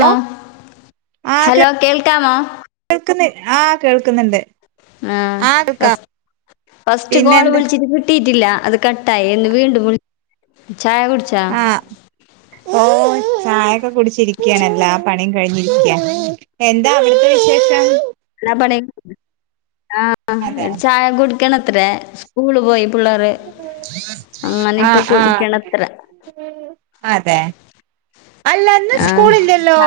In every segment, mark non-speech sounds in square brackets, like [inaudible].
Hello hello കേൾക്കാമോ കേൾക്കുന്ന്ല്ലെ ആ കേൾക്കുന്നുണ്ട് ആ ഫസ്‌ ഫസ്റ്റ് കോള് പിന്നെന്താ വിളിച്ചിട്ട് കിട്ടിട്ടില്ല അത് കട്ടായി എന്ന് വീണ്ടും വിൾ ചായ കുടിച്ചാ ആ ഓ ചായൊക്കെ കുടിച്ചിരിക്കാണ് എല്ലാ പണി കഴിഞ്ഞിരിക്ക എന്താ അവിടുത്തെ വിശേഷം എല്ലാ പണ ആ അതെ ചായ കുടിക്കണത്ര സ്കൂള് പോയി പിള്ളേർ ആ ആ അതെ അല്ലന്ന് ആ സ്കൂള്ല്ലല്ലോ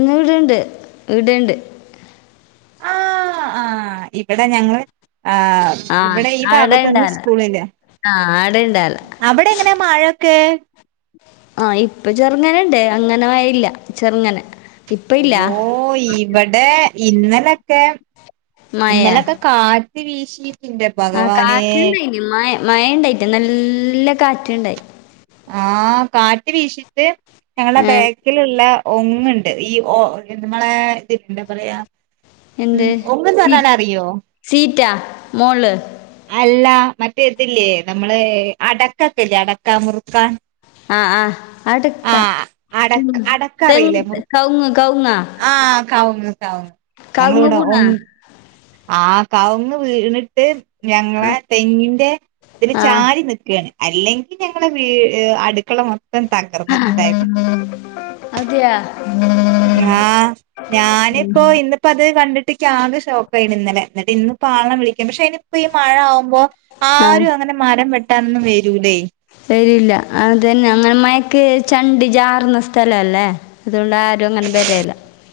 ഇ ഇവിടയണ്ട് ഇടെണ്ട് ആ ആ ഇവടെ ഞങ്ങള് ആ ആ വടെ ഈ ഭാഗത്തൊന്നും സ്കൂള്ല്ല അടണ്ടാല അവിടെ എങ്ങനാ മഴൊക്കെ ആ ഇപ്പൊ ചെറുങ്ങനണ്ട് അങ്ങനെ മഴല്ല ചെറുങ്ങനെ ഇപ്പൊ ഇല്ല അയ്യോ ഇവിടെ ഇന്നലൊക്കെ മഴ ഇന്നലൊക്കെ കാറ്റ് വീശീട്ടിന്റെ ആ കാറ്റുണ്ടായിന് മഴ മഴ ഉണ്ടായിറ്റ നല്ല കാറ്റുണ്ടായി ആ കാറ്റ് വീശിട്ട് ഞങ്ങടെ ബാ ഏഹ് ബേക്കിലുള്ള ഉങ്ങുണ്ട് ഈ മ്മളെ ഇതി എന്താ പറയാ ഒങ്ങന്ന് പറഞ്ഞാല അറിയോ സീറ്റ മോള് അല്ല മറ്റേതില്ലേ നമ്മള് അടക്കക്കല്ലേ അടക്കാ മുറുക്കാൻ ആ ആ അടക്ക ആഹ് അടക്ക അടക്ക തെങ് അറിയില്ലേ മുറുക്ക് കൗങ് കൗങ്ങ ആഹ് കവുങ്ങ് കവുങ്ങ് കൗങ്ങ്പുണ ആ കൗങ്ങ് വീണിട്ട് ഞങ്ങളെ തെങ്ങിന്റെ തില് ആഹ് ചാരി ന്ക്കാണ് അല്ലെങ്കിൽ ഞങ്ങളെ വീ അടുക്കള മൊത്തം തകർന്നിട്ടുണ്ടാരുന്നു അതെയാ ആ ഞാനിപ്പോ ഇന്നിപ്പോ അത് കണ്ടിട്ട്ക്ക് ആകെ ഷോക്കയിന് ഇന്നലെ ന്നിട്ട് ഇന്ന്പ്പാള വിളിക്കും പക്ഷെ അയിന് പ്പ ഈ മഴ ആകുമ്പോ ആഹ് ആരും അങ്ങനെ മരം വെട്ടാനൊന്നും വരൂല്ലേ വരില്ല അത് തന്നെ അങ്ങനെ മയക്ക് ചണ്ടി ചാർന്ന സ്ഥല അല്ലേ അതുകൊണ്ട് ആരും അങ്ങനെ വരല്ല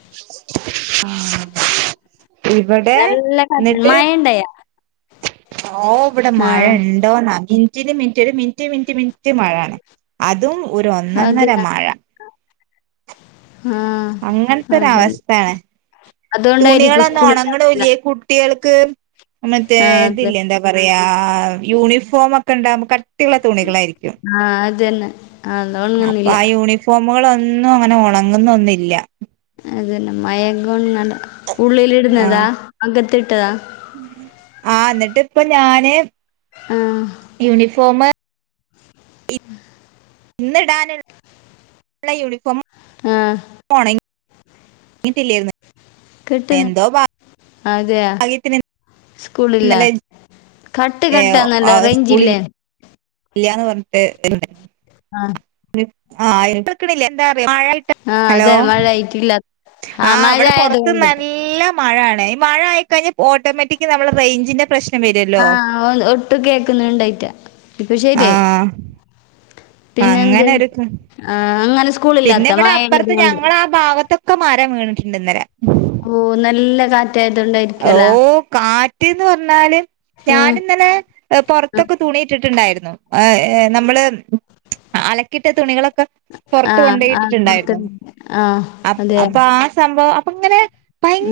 [unintelligible] ഇവടെ നല്ല കാറ്റ് ന്നട്ട് മഴ ഇണ്ടായാ ഓ വടെ ആഹ് മഴണ് ണ്ടോന്ന മിനിറ്റ്ന് മിനിറ്റ്ന് മിനിറ്റ് മിനിറ്റ് മിനിറ്റ് മഴ അതും ഒരു ഒന്നൊന്നര അതെയാ മഴ ആഹ് അതന്നെ അങ്ങൻത്തൊരവസ്ഥാണ് അതുകൊണ്ടായിരിക്കും തുണിയേളൊന്നു സ്കൂളില്ലാത്ത ഒണങ്ങ്ണുല്ല്യേ കു ട്ട്യേൾക്ക് മറ്റേ ആഹ് അതെ തില്ലേ എന്താ പറയാ യൂണിഫോമക്കെ ണ്ടാവുമ്പോ ക ട്ടിള്ള തുണികളായിരിക്കും ആ അതന്നെ അത് അപ്പൊ ഒണങ്ങുന്നില്ല ആ യൂണിഫോമുകളൊന്നും അങ്ങനെ ഒണങ്ങുന്നൊന്നില്ല അതല്ല മയങ്ങംണ്ട്ല്ല ഉള്ളിൽടുന്നതാ അകത്തി ഇട്ടതാ ആ ന്നിട്ട്പ്പ ഞാന് ആഹ് യൂണിഫോമ് ന്ന്ടാന് ള്ള യൂണിഫോമ് ആ പോണേ [unintelligible] ഇങ്ങട്ടല്ലായിരുന്നു കിട്ടുന്ന അതെയ ഭാഗ്യത്തിന് സ്കൂളില്ല ഇന്നലെ കട്ട് കട്ടാന്നല്ല റേഞ്ച്ല്ലേ ഇല്ലയന്ന് പറഞ്ഞിട്ട് ആഹ ആില്ല എന്താഴായിട്ട് ഹലോ ട്ടില്ല ആഹ് അവിടെ പുറത്ത്ന്ന് നല്ല മഴയ മഴ ആയഴിാൽ ഓട്ടോമാറ്റി നമ്മുടെ റേഞ്ചന്റെ പ്രശ്നം വരുല്ലോ ആഹ ഒട്ടും കേക്കുന്നു ഉണ്ടായിറ്റാ ഇപ്പൊ ശരിയ ആഹ് പിന്നെ എന്ത് അങ്ങനെ ഒരു അങ്ങനെ പിന്നെ സ്കൂളില്ലാത്ത ഇവിടെ മഴയുള്ളത് അപ്പുറത്ത് കൊണ്ട് ഞങ്ങ ആ ഭാഗത്തൊക്കെ മാറൻ വീണിട്ടുണ്ട് ഇന്നേരം ഓ നല്ല കാ ഓ കാറ്റ്ന്ന് പറഞ്ഞാല് ആഹ് ഞാാനിന്നലെ ആഹ് പൊറത്തൊക്കെ തുണി ട്ട്ട്ടുണ്ടായിരുന്നു ആ നമ്മള് അലക്കിട്ട തുണികളൊക്കെ പുറത്ത് കൊണ്ട ആഹ് ആഹ് പോയിട്ടിട്ടുണ്ടായിരുന്നു പുറത്തുണ്ട് ആഹ് അ അതെയ അപ്പൊ ആ സംഭവം അപ്പ ഇങ്ങനെ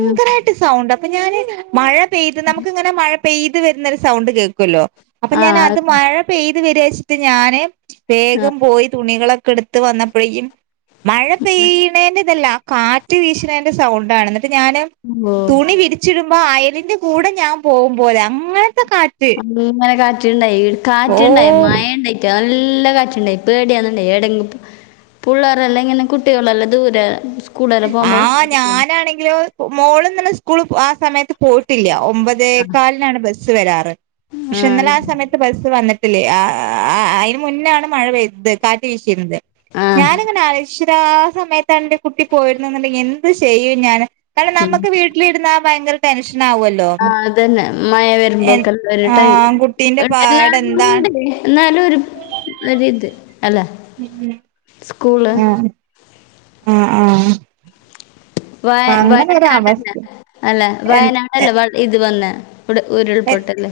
ഉം സൗണ്ട് അപ്പൊ ഞാന് മഴ പെയ്ത് നമുക്ക് ഇങ്ങനെ മഴ പെയ്ത് വരുന്നരു സൗണ്ട് കേൾക്കുമല്ലോ അപ്പൊ ഞാൻ ആഹ് അത് മഴ പെയ്തു വരക വെച്ചിട്ട് ഞാന് വേഗം പോയി തുണികളൊക്കെ എടുത്ത് വന്നപ്പോഴേും മഴ പെയ്യണേന്റെ ഇതല്ല കാറ്റ് വീശണേന്റെ സൗണ്ടാണ് എന്നിട്ട് ഞാാന് ഓഹ് തുണി വിരിച്ചിടുമ്പോ അയലിന്റെ കൂടെ ഞാൻ പോകുമ പോോലെ അങ്ങനത്തെ കാറ്റ് ഇങ്ങനെ കാട്ടിുണ്ടായി ഓ കാറ്റുണ്ടായി മഴ ഉണ്ടായിട്ടാ നല്ല കാറ്റുണ്ടായി ഇപ്പേടയാന്നണ്ട എടിപ്പോ പിള്ളേരെല്ലാം ഇങ്ങനെ കുട്ടികളെല്ലാം ദൂരെ സ്കൂളെല്ലാം പോകുമ്പോ ആഹ ഞാനാണെങ്കിലോ മോളന്നന്ന സ്കൂള് ആ സമയത്ത് പോയിട്ടില്ല ഒമ്പത് അ ആഹ് കാലാണ് ബ വരാറ് പക്ഷെ ഇ ആ സമയത്ത് ബസ്സ് വന്നിട്ടില്ലേ അതിന് മുന്നാണ് മഴ പെയ്തത് ഇ കാറ്റ് കീശിരുന്നത് ആഹ് ഞാനിങ്ങനെ ആലര ആ സമയത്ത് ഇന്റെ കുട്ടി പോയിരുന്നു എന്നുണ്ടെങ്കിൽ എന്ത് ചെയ്യും ഞാൻ കാരണം ഉം നമുക്ക് വീട്ടിലിടുന്നാ ഭയങ്കര ടെൻഷൻ ആാവുമല്ലോ ആഹ അതന്നെ മഴ വരുമ്പോക്കെ ടൈ ആഹ് കുട്ടീന്റെ പാട് എന്താണ് എല്ലാവുംണ്ട് എന്നാലും അല്ല ഇത് അല്ല ആഹ സ്കൂള് ആഹ ആഹ വയ വയനാട്ല്ല അവസ്ഥ അല്ല എൻ എ വയനാടല്ല ഇത് വന്ന ഇവിടെ എ ഉരുൾപൊട്ടല്ലേ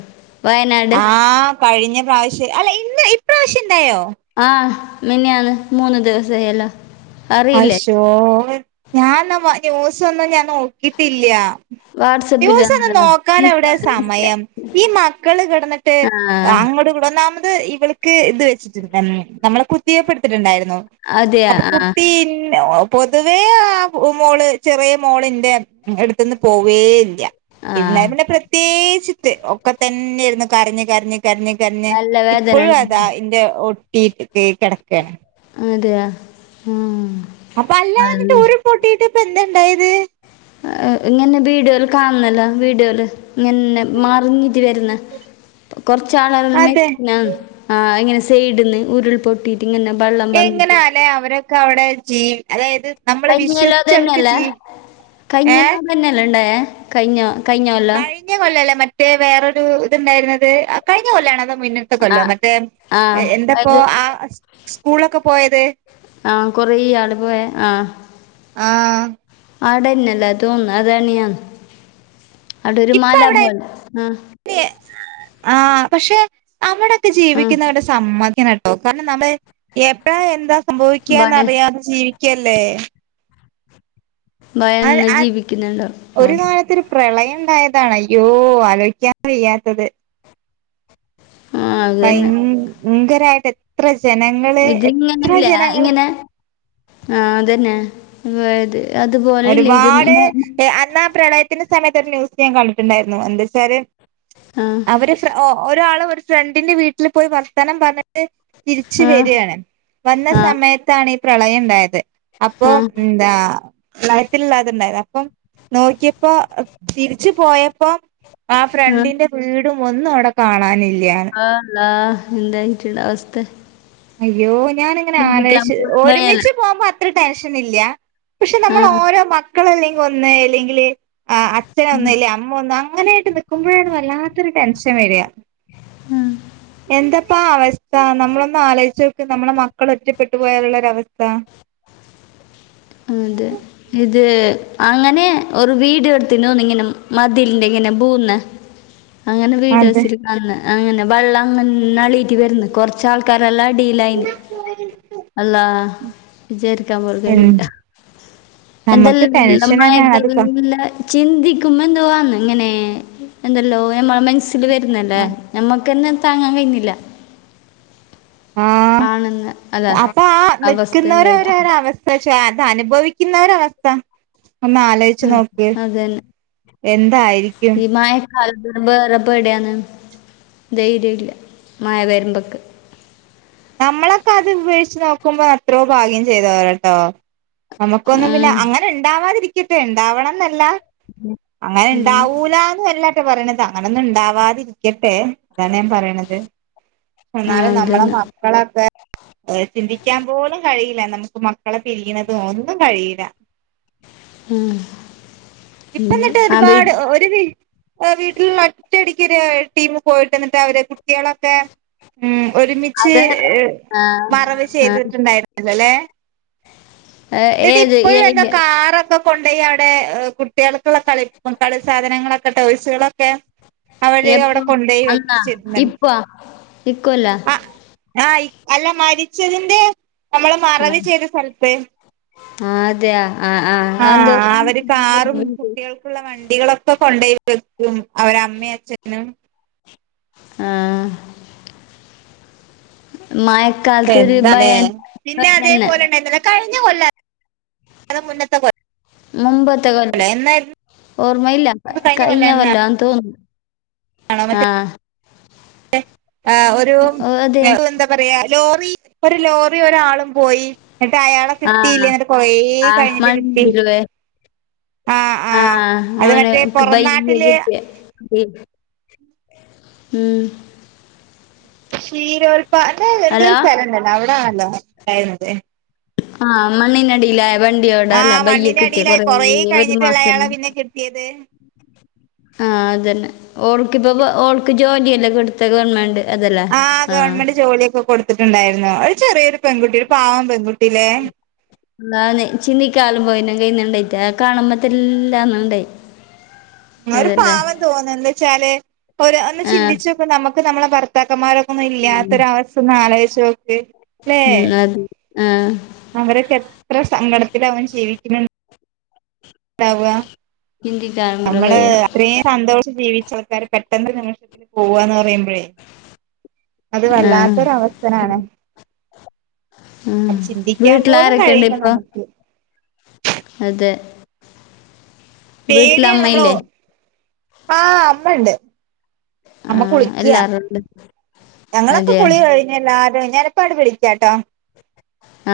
വയനാട് ആഹ് കഴിഞ്ഞ പ്രാവശ്യം അല്ല ഇന്ന് ഇപ്രാവശ്യം ഉണ്ടായോ ആഹ് മെനഞ്ഞാന്ന് മൂന്ന് ദിവസയല്ല അശോ ഞാൻന്ന ന്യൂസൊന്നും ഞാൻ നോക്കിട്ടില്ല വാട്സപ്പില് ന്യൂസ് ഒന്ന് വന്നതാ നോക്കൻ എവിടെ ഇൻസ്റ്റാണ് ഇൻസ്റ്റ സമയം ഈ മക്കള് കിടന്ന് റ്റ് ആ അങ്ങോട കൂടെ ഒന്നാമത് ഇവള ഇത് വെച്ചിട്ടു നമ്മളെ കുത്തിയെ പ എടുത്തിട്ടുണ്ടായിരുന്നു അതെയാ അപ്പൊ ആ പിന്നെ പൊതുവേ ആ മോള് ചെറിയ മോളിന്റെ അടുത്തന്ന് പോവേ ഇല്ല ആ ഇത്യ്മന്റെ പ്രത്യേകിത്ത് ഒക്കെ തന്നെയായിരുന്നു കരഞ് കരഞ്ഞ കറിഞ്ഞ് കറിഞ്ഞ് നല്ല വേദന ഇപ്പോഴും ഉണ്ട് അതാ ഇന്റെ ഒട്ടിട്ട് കിടക്കയാണ് അതെയ ഉ അപ്പൊ അല്ലാ എന്നിട്ട് ഊരു പൊട്ടിട്ട് ഇപ്പൊ എന്ത ഉണ്ടായത് ഇങ്ങനെ വീഡിയോൽ കാണുന്നല്ലോ വീഡിയോൽ അങ്ങെ മറിഞ്ഞിട്ട് വരുന്ന കൊറച്ചാള അതെ മെച്ചന ആ ഇങ്ങനെ സൈഡിൽ നിന്ന് ഉരുൾപൊട്ടിട്ട് ഇങ്ങനെ വള്ളം വന്ന് പിന്നെ അവരൊക്കെ അവിടെ ചെയും അതായത് നമ്മള് കൈഞ്ഞല്ലോ വിശ്വസിച്ച് അവർക്ക് തന്നെയല്ലേ ജീ ഏഹ് കൈഞ്ഞെല്ലോ തന്നെ അല്ലണ്ടായേ? കഴഞ്ഞ കഴിഞ്ഞോല്ലോ പിറ്റെ കൊല്ലല്ലേ മറ്റേ വേറൊരു ഇതുണ്ടായിരുന്നത് കഴിഞ്ഞ കൊല്ലണോ അതോ മുന്നത്തെ ആ ക്കല്ലോ മറ്റേ ആ എന്തപ്പോ അത് ആ സ്കൂളൊക്കെ പോയത് ആ കൊറെ ആള് പോയ ആ ആഹ് ആടെന്നല്ല അതും അതാണ് ഞാൻ അവിട ഒരു മലാ പോലെ ആ പക്ഷെ അവിടൊക്കെ ആ ജീവിക്കുന്നവരുടെ സമ്മതിക്കണം ട്ടോ കാരണം നമ്മള് എപ്പഴാ എന്താ ഭയ സംഭവിക്കുകന്നറിയാതെ ജീവിക്കല്ലേ ഭയന്ന് ജീവിക്കുന്നുണ്ടാവും പ്രളയണ്ടായതാണ് അയ്യോ ആലോയിക്കാൻ വയ്യാത്തത് ആ അത് തന്നെ ഭയങ്കരായിട്ട് എത്ര ജനങ്ങള് എത്ര ഇതിങ്ങനെയില്ലേ ജനങ്ങള് ഇങ്ങനെ ആ അതന്നെ [unintelligible] അതുപോലെല്ലേ ഇത് എന്നാ ആ പ്രളയത്തിന്റെ സമയത്ത് ഒരു ന്യൂസ് ഞാൻ കണ്ടിട്ടുണ്ടായിരുന്നു എന്താച്ചാല് ആഹ് അവര് ഒരാള് ഒരു ഫ്രണ്ടിന്റെ വീട്ടിൽ പോയി വർത്താനം പറഞ്ഞ തിരിച്ച് ആ വരാണ് വന്ന ആ സമയത്താണ് ഈ പ്രളയം ഉണ്ടായത്. അപ്പൊ ആ ന്താ നയത്തി ല്ലാത്ണ്ടായതാ നോക്കിയപ്പോ തിരിച്ച് പോയപ്പം ആ ഫ്രണ്ടിന്റെ, വീടും ഒന്നും അവിടെ കാണാനില്യന്ന് ആഹ് അള്ളാ എന്തായിരിക്കും ലെ അവസ്ഥ. അയ്യോ ഞാാനിങ്ങനെ ചിന്തിക്കാൻ ആലോചിച്ച് പോലും കഴിയല്ല ഒരുമിച്ച് പോകുമ്പോ അ അത്ര ടെൻഷൻ ഇല്യ പക്ഷെ ആ നമ്മൾ ഓരോ മക്കളല്ലെങ്കിൽ ഒന്ന് അല്ലെങ്കിൽ അ അച്ഛനൊന്നുല്ല അമ്മ ഒന്നും അങ്ങനെയായിട്ട് നൽക്കുമ്പോഴാണ് വല്ലാത്തൊരു ടെൻഷൻ വര. ഉം. എന്താപ്പാ അവസ്ഥ നമ്മളൊന്ന് ആലോചിച്ച് നോക്ക് നമ്മളെ മക്കൾ ഒറ്റപ്പെട്ടു പോയാലുള്ളൊരവസ്ഥ. ഉം അതേ. ഇത് അങ്ങനെ ഒരു വീഡിയോ എടുത്തിന്നു ഇങ്ങനെ മതിലിന്റെ ഇങ്ങനെ പോവുന്ന. [inaudible] അങ്ങനെ അതെ വീഡിയോസിൽ കാണ്ന്ന അങ്ങനെ വെള്ളം അങ്ങനെ അളീക്ക്‌ വര്ന്ന് കൊറച്ചാ ൾക്കാരെല്ലാടീലായ്ന് അല്ലാഹ് വിചാരിക്കൻപോലും ഉം. കഴില്ല. എന്തെൽ നമുക്ക് ടെൻഷൻ തന്നെയാണ് അത് [unintelligible] ചിന്തിക്കുമ്പ എന്തുവാ ങ്ങനെ എന്തല്ലോ നമ്മള മനസ്സ്ൽ വര്ന്നല്ലേ നമ്മക്കന്നെ താങ്ങാൻ കഴിന്നില്ല. ആഹ് കാണുന്ന അതാ അപ്പൊ ആ അവസ്ഥ എന്തായിട്ട് നിക്കുന്നവരരര അവസ്ഥ. പക്ഷേ അത് അനുഭവിക്കുന്നവരെ അവസ്ഥ ഒന്നാലോയ് ച്ച് ഉം നോക്ക്, അതന്നെ എന്തായിരിക്കും [unintelligible] പേടിയാണ് ധൈര്യല്ല മഴ വരുമ്പോക്ക്‌ നമ്മളൊക്കെ അത് ഉപേക്ഷിച്ച് നോക്കുമ്പോ അത്രോ ഭാഗ്യം ചെയ്തവരട്ടോ. നമുക്കൊന്നും പിന്നെ ഉം അങ്ങനെ ഉണ്ടാവാതിരിക്കട്ടെ. ഉണ്ടാവണന്നല്ല അങ്ങനെ ഉം. ണ്ടാവൂലന്നല്ലട്ട പറയണത് അങ്ങനൊന്നും ഇണ്ടാവാതിരിക്കട്ടെ. അതാണ് ഞാപറയണത് ആ എന്നാലേ നമ്മളെ അതന്നെ മക്കളൊക്കെ ചിന്തിക്കാൻ പോലും കഴിയില്ല നമുക്ക് മക്കളെ പിരിയാണതും ഒന്നും കഴിയില്ല. ഉം. ഇപ്പ ഉം. എന്നിട്ട് ആ വീട് ഒരുപാട് ഒരുവി വീട്ടിൽ ഒറ്റടിക്കൊരു ടീം പോയിട്ടന്നിട്ട് അവര് കുട്ടികളൊക്കെ ഉം ഒരുമിച്ച് അത് ഏ ആ മറവ് ആ ചെയ്തിട്ടുണ്ടായിരുന്നല്ലല്ലെ ഏ- എന്നിട്ട് ഏത് ഇപ്പഴും ഏ- എന്താ ഇല്ല കാറോക്കെ കൊണ്ടോയി അവിടെ കുട്ടികൾക്കുള്ള കളി കളി സാധനങ്ങളൊക്കെ ടോയിസുകളൊക്കെ അവര് അവിടെ എപ്പോ കൊണ്ടോയി അന്നാ വെിച്ചിരുന്ന ഇപ്പൊ ഇക്കൊല്ല ആ ആഹ് അല്ല മരിച്ചതിന്റെ നമ്മളെ മറവ് ചെയ്ത സ്ഥലത്ത് ആഹ് അതെയ ആഹ് ആഹ് അതെന്തുവാ അവര് കാറും [unintelligible] കുട്ടികൾക്കുള്ള വണ്ടികളൊക്കെ കൊണ്ടുപോയി വെക്കും അവര അമ്മയും അച്ഛനും ആഹ് മായ പ്പ എന്താല്ലെ പിന്നെ അതേപോലെന്നെ ഇന്നലെ കഴിഞ്ഞ കൊല്ല കാലം മുന്നത്തെ കൊല്ല മുമ്പത്തെ കൊല്ലം ഓർമ്മയില്ല കഴിഞ്ഞ കൊല്ലാന്ന് തോന്നുന്നു ആണമത്തെ ആ [unintelligible] അഹ് ഒരു ഓ, അതെ [unintelligible] പറയാ ലോറി ഒരു ലോറി ഒരാളും പോയി എന്നിട്ട് അയാളെ ആ കിട്ടിയില്യ എന്നിട്ട് കൊറേ ആ കഴിഞ്ഞിട്ട് കിട്ടി മണ്ണിടിവ് ആഹ് ആ ആഹ് അത് മറ്റേ പുറനാട്ടില് ഉ ഉം ക്ഷീരോൽപ്പ അല്ലെ എന്തോ ഒരു അലോ സ്ഥലംണ്ടല്ലോ അവിടാണല്ലോ ഉണ്ടായിരുന്നത് ആഹ് മണ്ണിനടില്ലായ വണ്ടിയോടല്ല ആഹ് ബയ്യ മണ്ണിന്റെ കിട്ടിയ അടിയിലായി കൊറ കൊറേ ഒരു കഴിഞ്ഞിട്ടല്ലേ മാസം അയാളെ പിന്നെ കിട്ടിയത് ആഹ് അതതന്നെ ഓൾക്കിപ്പോ ഓൾക്ക് ജോലിയല്ലേ കൊടുത്ത ഗവൺമെന്റ് ആ ഗവൺമെന്റ് ജോലിയൊക്കെ കൊടുത്തിട്ടുണ്ടായിരുന്നു ഒരു ചെറിയൊരു പെൺകുട്ടി ഒരു പാവം പെൺകുട്ടില്ലെ അ ചിന്തിക്കാലും പോയി കന്നണ്ടായിട്ട കാണുമ്പത്തല്ലാന്ന ഇണ്ടായി ഒരു പാവം തോന്നും എന്താച്ചാല് ഒന്ന് ഒര് ആ ചിന്തിച്ചൊക്കെ നമുക്ക് നമ്മളെ ഭർത്താക്കന്മാരൊ ന്നും ഇല്ലാത്തൊരവസ്ഥ ഒന്ന് ആലോച്ച് നോക്കിയേ ഉം അതെ ആഹ് അവരൊക്കെ എത്ര സങ്കടത്തിലാവും ജീവിക്കുന്നു ണ്ടാവ്വാ ചിന്തിക്കാലും പോലെ നമ്മള് കഴിയണം അത്രേം സന്തോഷിച്ച് ജീവിച്ചാൾക്കാര് പെട്ടെന്നൊരു നിമിഷ പോവാന്ന് പറയുമ്പോഴേ അത് ആ വല്ലാത്തൊര അവസ്ഥനാണ് ആ അത് ചിന്തിക്കാൻ പോലും വീട്ടിലാരൊക്കെ ഉണ്ട് കഴിയില്ല ഇപ്പൊ നമുക്ക് അതെ പേടിയാണ് നമ്മള് ഓ വീട്ടിലമ്മയില്ലേ ആഹ് അമ്മണ്ട് ആ അമ്മ കുളിക്കാ എല്ലാവരും ഉണ്ട് ഞങ്ങളൊക്കെ അതെയാ കുളി കഴി ഞ്ഞെല്ലാരും ഞാനിപ്പാങ്ങട്ട് വിളിക്കാട്ടോ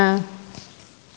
ആഹ്